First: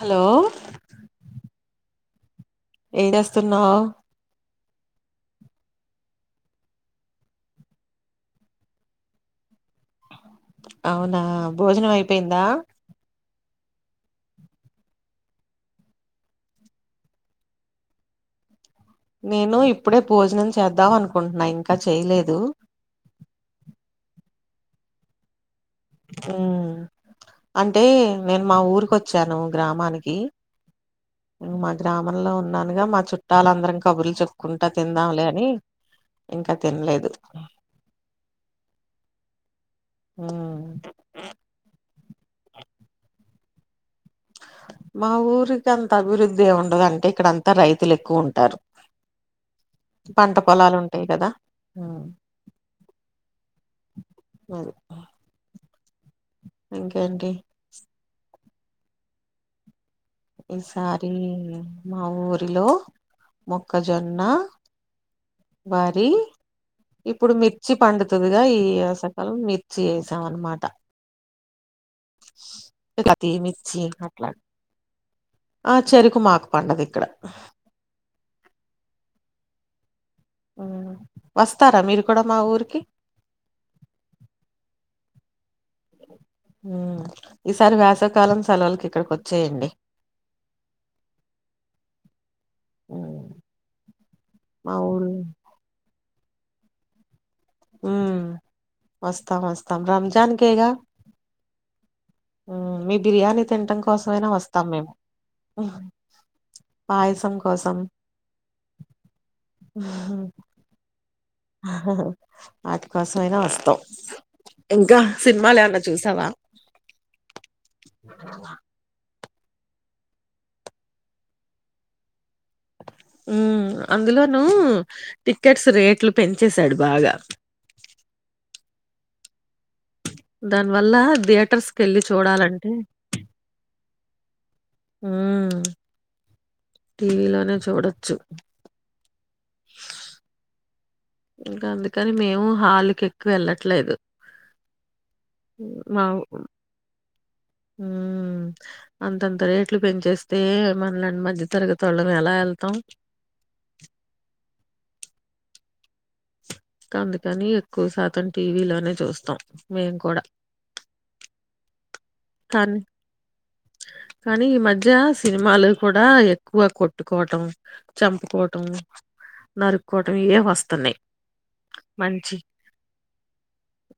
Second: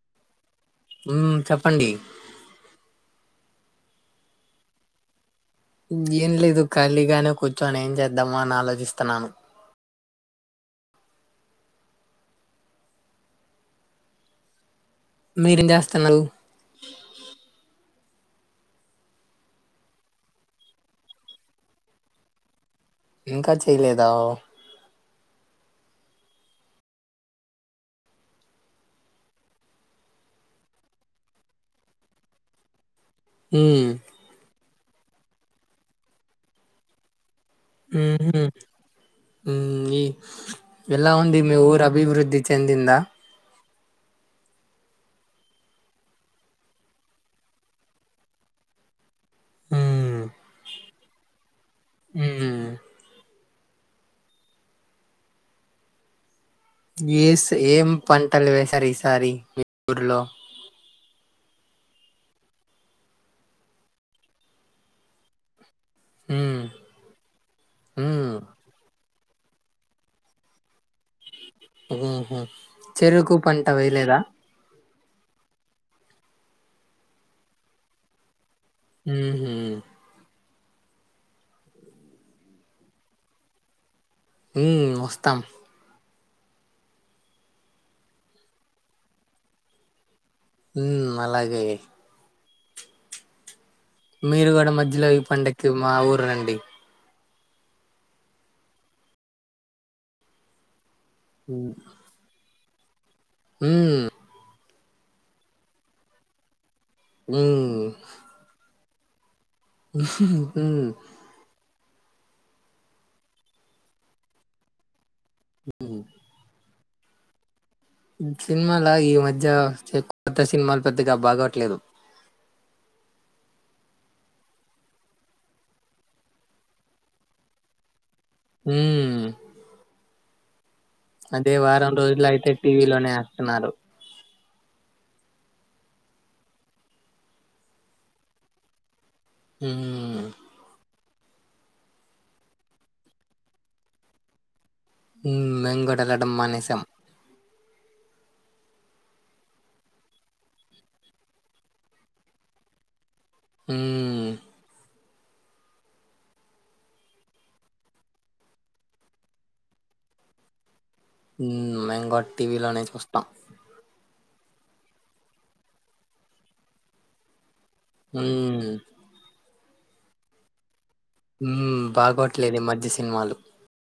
Hello ఉమ్ చెప్పండి ఎం జెస్తున్నావ్ ఉ ఏం లేదు ఖాళీగానే కూర్చొని ఏం చేద్దామ అని ఆలోచిస్తున్నాను అవునా భోజనం అయిపోయిందా మీరేం చేస్తున్నల్ నేను ఇప్పుడే భోజనం చేద్దాం అనుకుంటున్నా ఇంకా చేయలేదు ఇంకా చెయలేదా ఉమ్ అంటే నేను మా ఊరికి ఒచ్చాను గ్రామానికి మా గ్రామంలో ఉన్నానుగా మా చుట్ ట్టళ్ళందరం మ్మ్ కబుర్లు చెప్పుకున్ అట్టా తిందాంలే అని ఇంకా తినలేదు ఉహ్ హుమ్ ఉ ఇ ఉమ్ ఎలా ఉంది మీ ఊర అభివృద్ధి చెందింద మా ఊరికి అంత అభివృద్ధి ఏముండదంటి ఇక్కడంతా రైతులు ఎక్కువుంటారు మ్మ్ పంట పొలాలు ఉంటాయి కదా ఉమ్ మ్మ్ [inaudible] ఇంకేంటి ఏస్ ఏం పన్ తల్వేసర్ ఈసారి ఊర్లో ఈసారి మా ఊరిలో మొక్కజొన్న వరి, మ్మ్ ఇప్పుడు మిర్చి మ్మ్ పండుతదిగా ఈ స వళ్ మిర్చి ఏసాం అన్నమాట ఉహుమ్ చెరుకు పంట మిర్చి వేయలేదా అట్లా ఆ చెరుకు మాకు పండదు ఇక్కడ ఉహుమ్ ఉ వస్తారా మీరు కూడా మా ఊరికి ఉమ్ వస్తాం ఉమ్ ఈసారి వేసవికాలం సెలవులకి ఇక్కడికి వచ్చేయండి ఉమ్ అలాగే ఉమ్ మీరు గూడ మజ్జల ఇ పడక్కి మా ఊర్ రండి ఉమ్ వస్తాం వస్తాం రంజాన్ కేగా ఉమ్ [inaudible] బిర్యానీ తింటం కోసమైనా వస్తాం మేమ్ పాయసం కోసం మ్మ్ మ్మ్ వాటి కోసమయినా వస్తావ్ ఇంకా సినిమా లేవన్నా చూసావా సినిమాల ఈ మద్ ధ్య ఎక్ పెద్ద సినిమాలు పెద్దగా బాగోట్లేదు మ్మ్ అందులోనూ టిక్కెట్స్ రేట్లు పెంచేశాడు బాగా మ్మ్ దాన్ అదే వారం రోజులు అయితే టీ వీ లోనే ఏస్తున్నారు ఊ టీ వీ లోనే చూడొచ్చు మ్మ్ ఇంకా అందుకని మేము హాలుకి ఎక్కువ యేళ్ళట్లేదు మ్మ్ మేమ్ గూడా యేళ్లడం మానేసం మ్మ్ అంతంత రేట్లు పెంచేస్తే మన లాంటి మధ్య తరగతోల్లం ఎలా వెళ్తాం హ్మ్ అందుకని ఎక్కువ శాతం టీ వీ లోనే చూస్తాం మేం కూడా మ్మ్ మేమ్ బ టీ వీ లో కానీ నే చూస్తాం కానీ ఈ మధ్య సినిమాలు కూడా ఎక్కువ కొట్టుకోవటం చంపుకోవటం హ్మ్ నరుక్కోవటం ఈ ఏ వస్తున్నాయ్ మ్మ్ బాగోట్లేదు ఈ మధ్య సినిమాలు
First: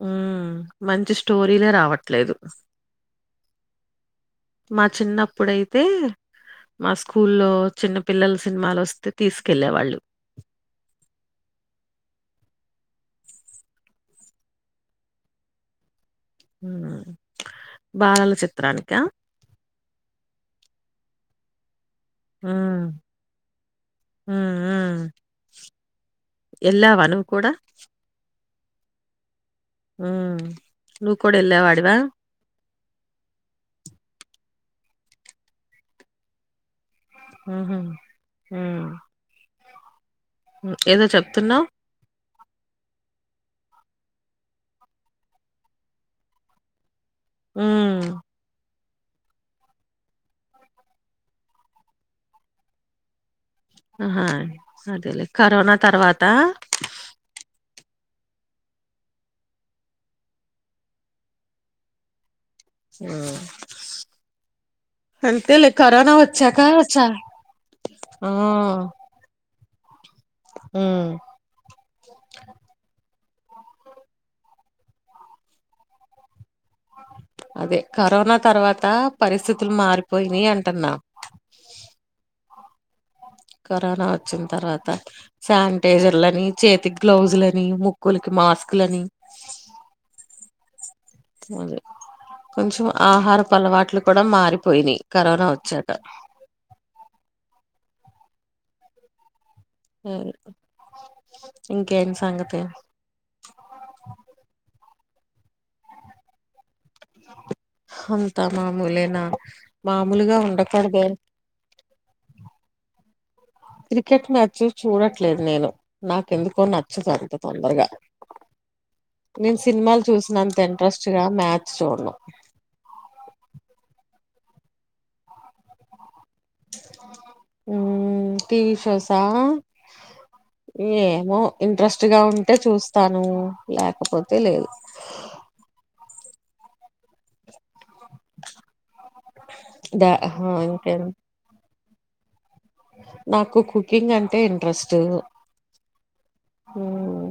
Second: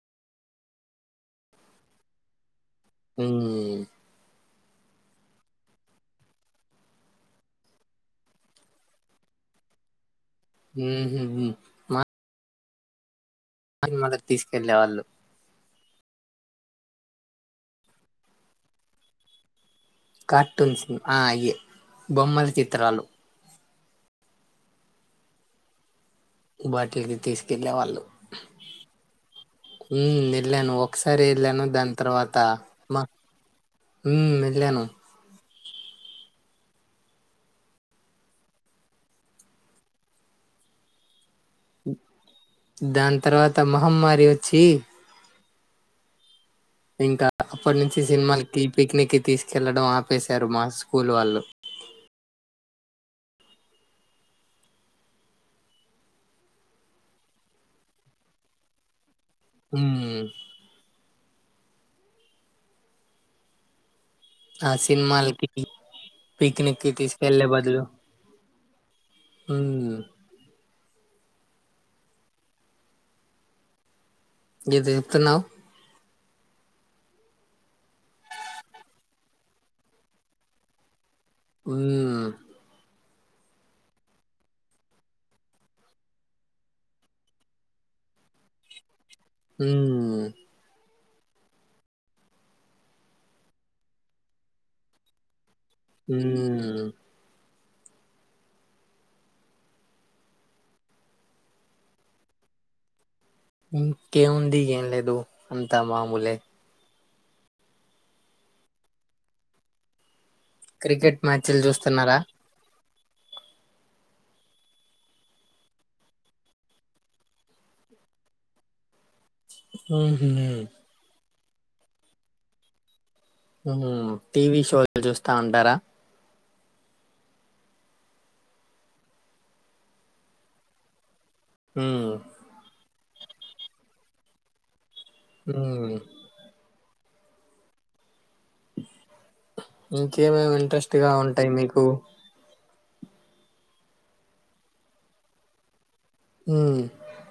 ఊ మంచి స్టోరీలే రావట్లేదు ఊ మా చిన్నప్పుడైతే మా స్కూల్లో చిన్న పిల్లల సినిమాలు వస్తే తీసుకెళ్ళే వాళ్ళు హ్మ్ హు మా [unintelligible] మొదట తీసుకెళ్ళేవాళ్ళు ఊనా బాలల చిత్రానికా కార్టూన్ సినిమా ఆ అయ్యే బొమ్మల చిత్రాలు మ్మ్ మ్మ్ బయటకి తీసుకెళ్ళే వాళ్ళు మ్మ్ ఉమ్ వెళ్ళాను నువ్వు ఒకసారి కూడా వెళ్ళాను దాని ఎళ్ళేవాడివా తర్వాత మా మ్మ్ లేను ఊహూ ఊ ఏదో చెప్ తున్నా దాని తర్వాత మహమ్మారి వచ్చి ఇంకా అప్పటి నుంచి ఉమ్ సినిమాలకి పిక్నిక్ కి తీసుకెళ్లడం ఆపేశారు మా స్కూల్ వాళ్ళు అహా అదేలే కరోనా తర్వాతా ఉమ్ ఆ ఆ సినిమాలకి వచ్చాక పక్నిక్ కి చ తీసుకెళ్లే బదులు ఆ ఊ ఊ ఏదో చెప్తున్నావ్ అదే కరోనా తర్వాత పరిస్థితులు మారిపోయినై అంటున్నా ఉమ్ కరోనా వచ్చిన తర్వాత శానిటైజర్లని చేతికి గ్లౌజలని ముక్కులుకి మాస్కు లని ఉం అదే కొంచెం ఆహారపు అలవాట్లు కూడా మారిపోయినాయి కరోనా వచ్చాక ఊ హూ ఇంకేం సంగతి ఇంకేం వుంది ఏం‌ లేదు అంతా. మాముూలే అంతా మామూలేనా మామూలుగా ఉండకూడదే క్రికెట్ మ్యాచులు చుస్ స్తున్నర క్రికెట్ మ్యాచ్ చూడట్లేదు నేను నాకెందుకో నచ్చదు అంత తొందరగా నేను సినిమాలు ఉహు చూసినంత ఇంట్రెస్ట్ గా మ్యాచ్ చూడను హ్మ్ హు టీ వీ షో లు చూస్తా ఉంటారా హ్మ్ టీ వీ షో స ఏ మో ఇంట్రెస్ట్ ఉమ్ గా ఉంటే చూస్ తను లేకపోతే లేదు హ్మ్ ద ఇంకేమేమి ఇంట్రెస్ట్ ఇంకేం గా ఉంటాయి మీకు నాకు కుకింగ్ అంటే ఇంట్రెస్ట్ హ్మ్ హ్మ్మ్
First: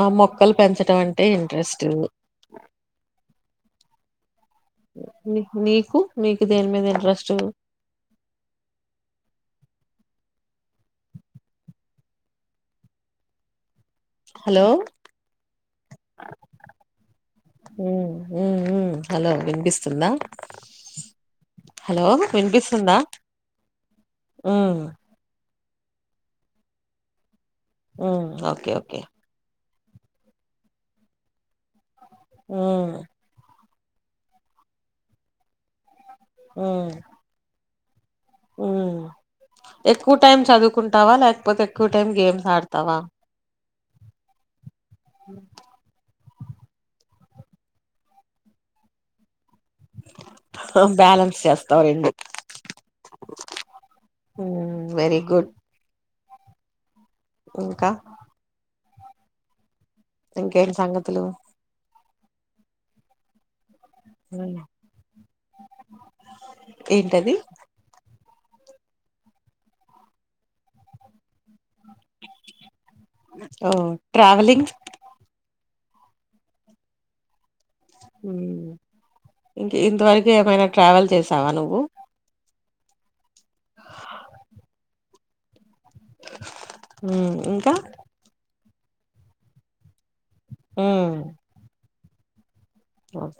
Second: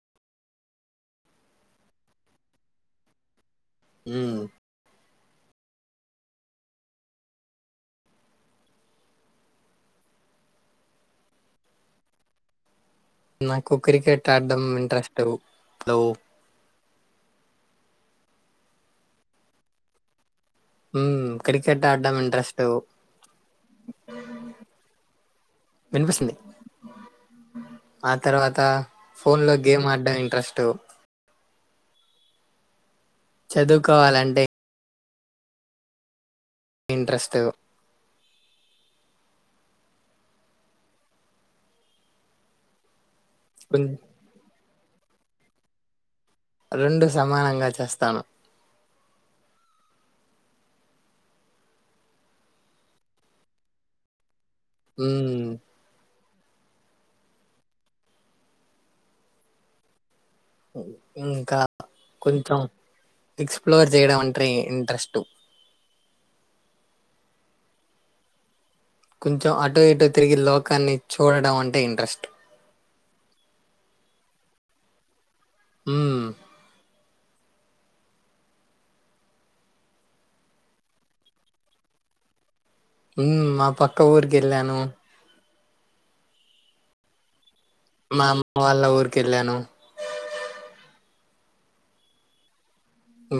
ఆ మొక్కలు పెంచడం అంటే ఇంట్రెస్టూ మ్మ్ మీక్ మీకు మీకు దేని మీద ఇంట్రెస్ట్ నాక్ కు క్రికెట్ ఆడ్డం హలో ఇంట్రెస్టు గ్లో హు హు హుమ్మ్, హలో వినిపిస్తుందా. హ్మ్ క్రికెట్ హలో ఆడడం ఇంట్రెస్ట్ వినిపిస్తుందా. వినిపిస్తుంది. ఆ ఉమ్ తర్వాత ఓకే ఓకే ఫోన్ లో గే. గేమ్ ఆడ్డం ఇంట్రెస్టు. ఉమ్. చదువుకోవాలంటే. ఉమ్ ఇంట్రెస్టు. ఉమ్ ఎక్కువ టైం చదువుకుంటావా, లేకపోతే ఎక్కువ టైం గేమ్స్ ఆడతావా. కొంజ్. [inaudible] రెండు సమానంగా చేస్తాను. హో బ్యాలెన్స్ చేస్తావ్ రెండు. హుమ్మ్ వెరీ హ్మ్ గుడ్. ఇంకా. ఇంకేం సంగతులు. ఇంకా కొంచెం ఫిక్స్. ఎక్స్ప్లోర్ చేయడం అంట్రే ఇంట్రెస్టు. ఏంటది. కొంచెం అటో ఇటో తిరిగి లోకాన్ని చ్చు. ఓ ట్రావెలింగ్. ఉమ్మ్. ఉమ్మ్ ఇంక్ ఇంతవరకు ఏమైనా ట్రావెల్ చేసావా నువ్వు. ఉమ్మ్ మా పక్క ఊరీకెళ్ళాను. ఉమ్ ఇంకా. మా అమ్మ వాళ్ళ ఊరికేళ్ళాను. ఉమ్మ్.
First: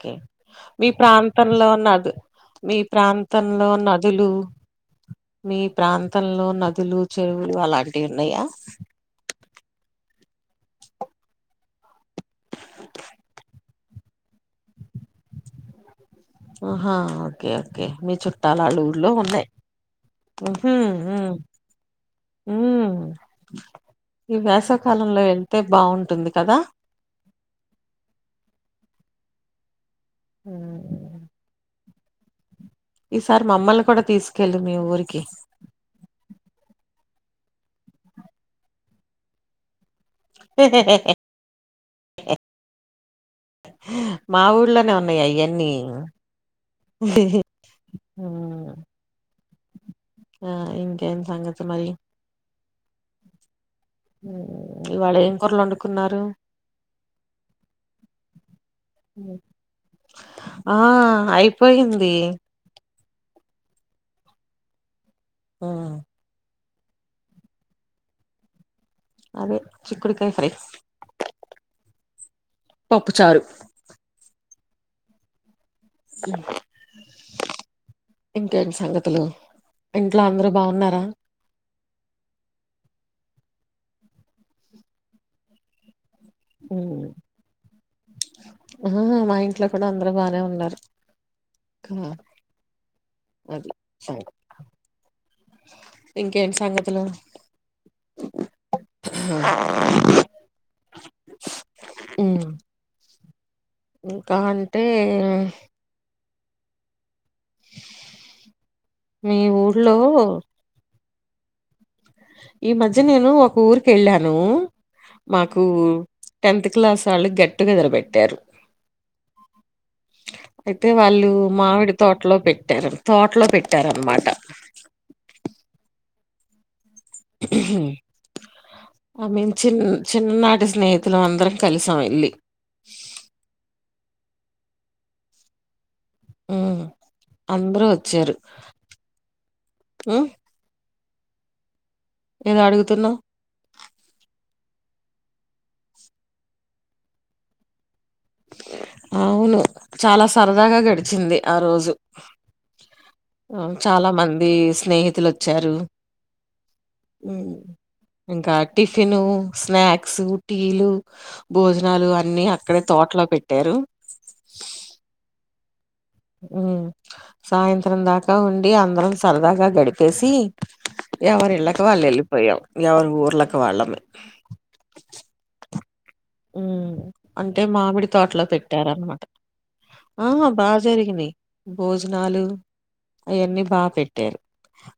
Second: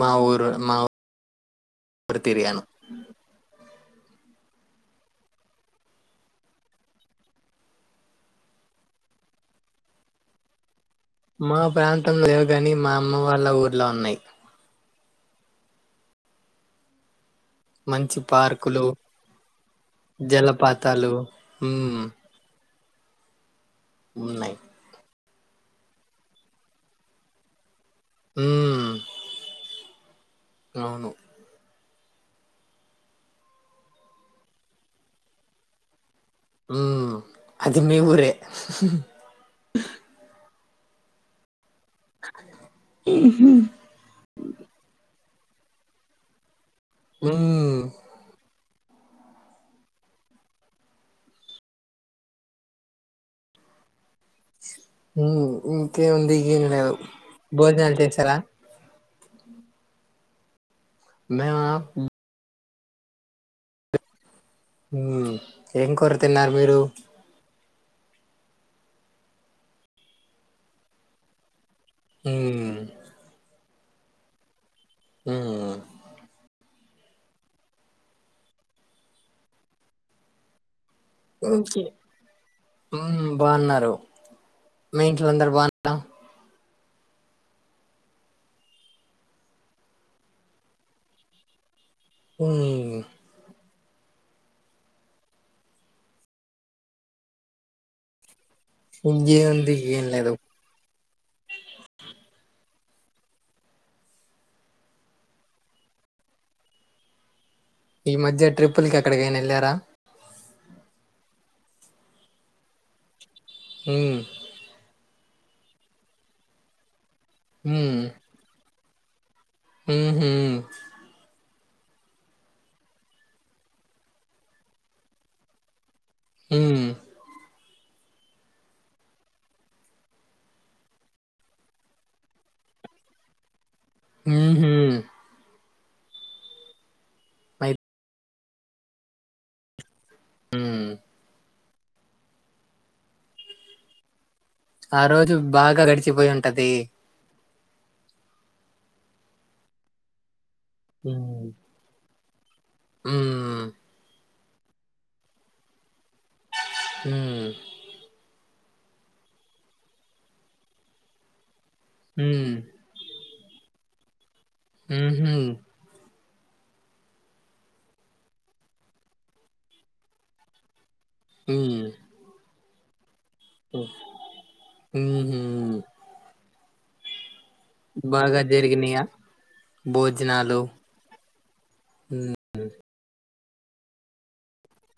మా ఊరు మా మీ ప్రాంతంలో ఉన్న అదు, ఊరు తిరిగాను మీ ప్రాంతంలో ఉన్న అదు. దులు మీ ప్రాంతంలో నదులు, చెరువులు అలాంటివి ఉన్నాయా. మా ప్రాన్. లేవు గాని మా అమ్మ వాళ్ళ ఊర్. ఇలా ఉన్నాయి. ఆహా. ఓకే ఓకే మీ మంచి చుట్టాలు అల్లు పార్కులు ఊర్లో ఉన్నాయి. ఉహూమ్ జలపాతాలు ఉమ్ ఉమ్ ఉమ్మ్. [unintelligible] ఈ ఉన్నాయి వేసవి కాలంలో వెల్. తే బాగుంటుంది కదా. ఉమ్మ్. మ్ ఈసారి మామ్మల్ని కూడా తీసుకెళ్లు మీ ఊరికి మ్ అది మీ ఊరే హెహెహ్ మ్మ్ మా ఊళ్లోనే ఉన్నాయి అయ్య అన్ని ఉమ్ ఆ ఇంకేం సంగతి మళ్ళీ హ్ ఊ ఇంకేముంది ఇంకేం లేదు భోజనాలు చేశారా ఊ ఆ మేమా అయిపోయింది ఏం కూర తిన్నారు మీరు అదే చిక్కుడుకాయ ఫ్రై మ్మ్ పప్పుచారు హ్మ్ ఇంకేంటి సంగతులు ఇంట్లో అందరు బాగున్నారా ఒకే మ్మ్ బాగున్నారు మీ ఇంట్లో అందరు బాగున్నారా మ్మ్ హు హు మా ఇంట్లో కూడా అందరు బానే ఉన్నారు మ్మ్ ఉమ్ అది సంగ ఇంకేంటి సంగతులు ఇంకే ముంది ఏం లేదు మ్మ్ ఇంకా అంటే ఈ మధ్య ట్రిప్పుల కి ఎక్కడికైనా మీ వెళ్ళారా ఊర్లో ఈ మధ్యనేేను ఒ హ్మ్ కురుకెళ్ళాను మాకు టెన్త్ క్లాస్ వాళ్ళు గెట్టుగెదర్ పెట్టారు హ్మ్ హు అయితే వాళ్ళు మామిడి తోటలో పెట్టారు తోటలో పెట్టారనమాట హ్మ్ ఆ మీన్ చిన్న చిన్ననాటి స్నేహితులు అందరం కలిసాం వెళ్ళి హ్మ్ హు హ్మ్ మై అందరూ వచ్చారు హ్మ్ హ్మ్ ఏదో అడుగుతున్నావ్ ఆ రోజు బాగా గడిచిపోయి ఉంటది అవును చాలా సరదాగా గడిచింది హ్మ్ ఆ రోజు హ్మ్ చాలా మంద్ ది స్నేహితులు వచ్చారు హ్మ్ ఉమ్ ఇంకా టిఫిన్ స్నాక్స్ టీలు భోజనాలు అన్ని హ్మ్ అక్కడే తోట్లో పెట్టారు ఊహూ హ్మ్ సాయంత్రం దాకా ఉండి అందరం సరదాగా గడిపేసి ఎవరు ఇళ్ళ కు వాళ్ళు వెళ్లిపోయాం ఎవరు హ్మ్ హు హ్మ్ అంటే మామిడి బాగా తోటలో జరిగినయా పెట్టారన్నమాట ఆ భోజనాలు బాగ జరిగినయి భోజనాలు అయ్యన్నీ బా పెట్టారు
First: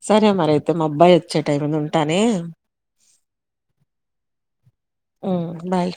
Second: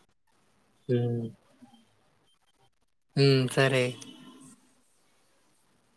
స రే మర అయితే మా అబ్బాయ్ హ్మ్ వచ్చే టైం అయింది ఉ టనే హ్మ్ సరే హ్మ్ బాయ్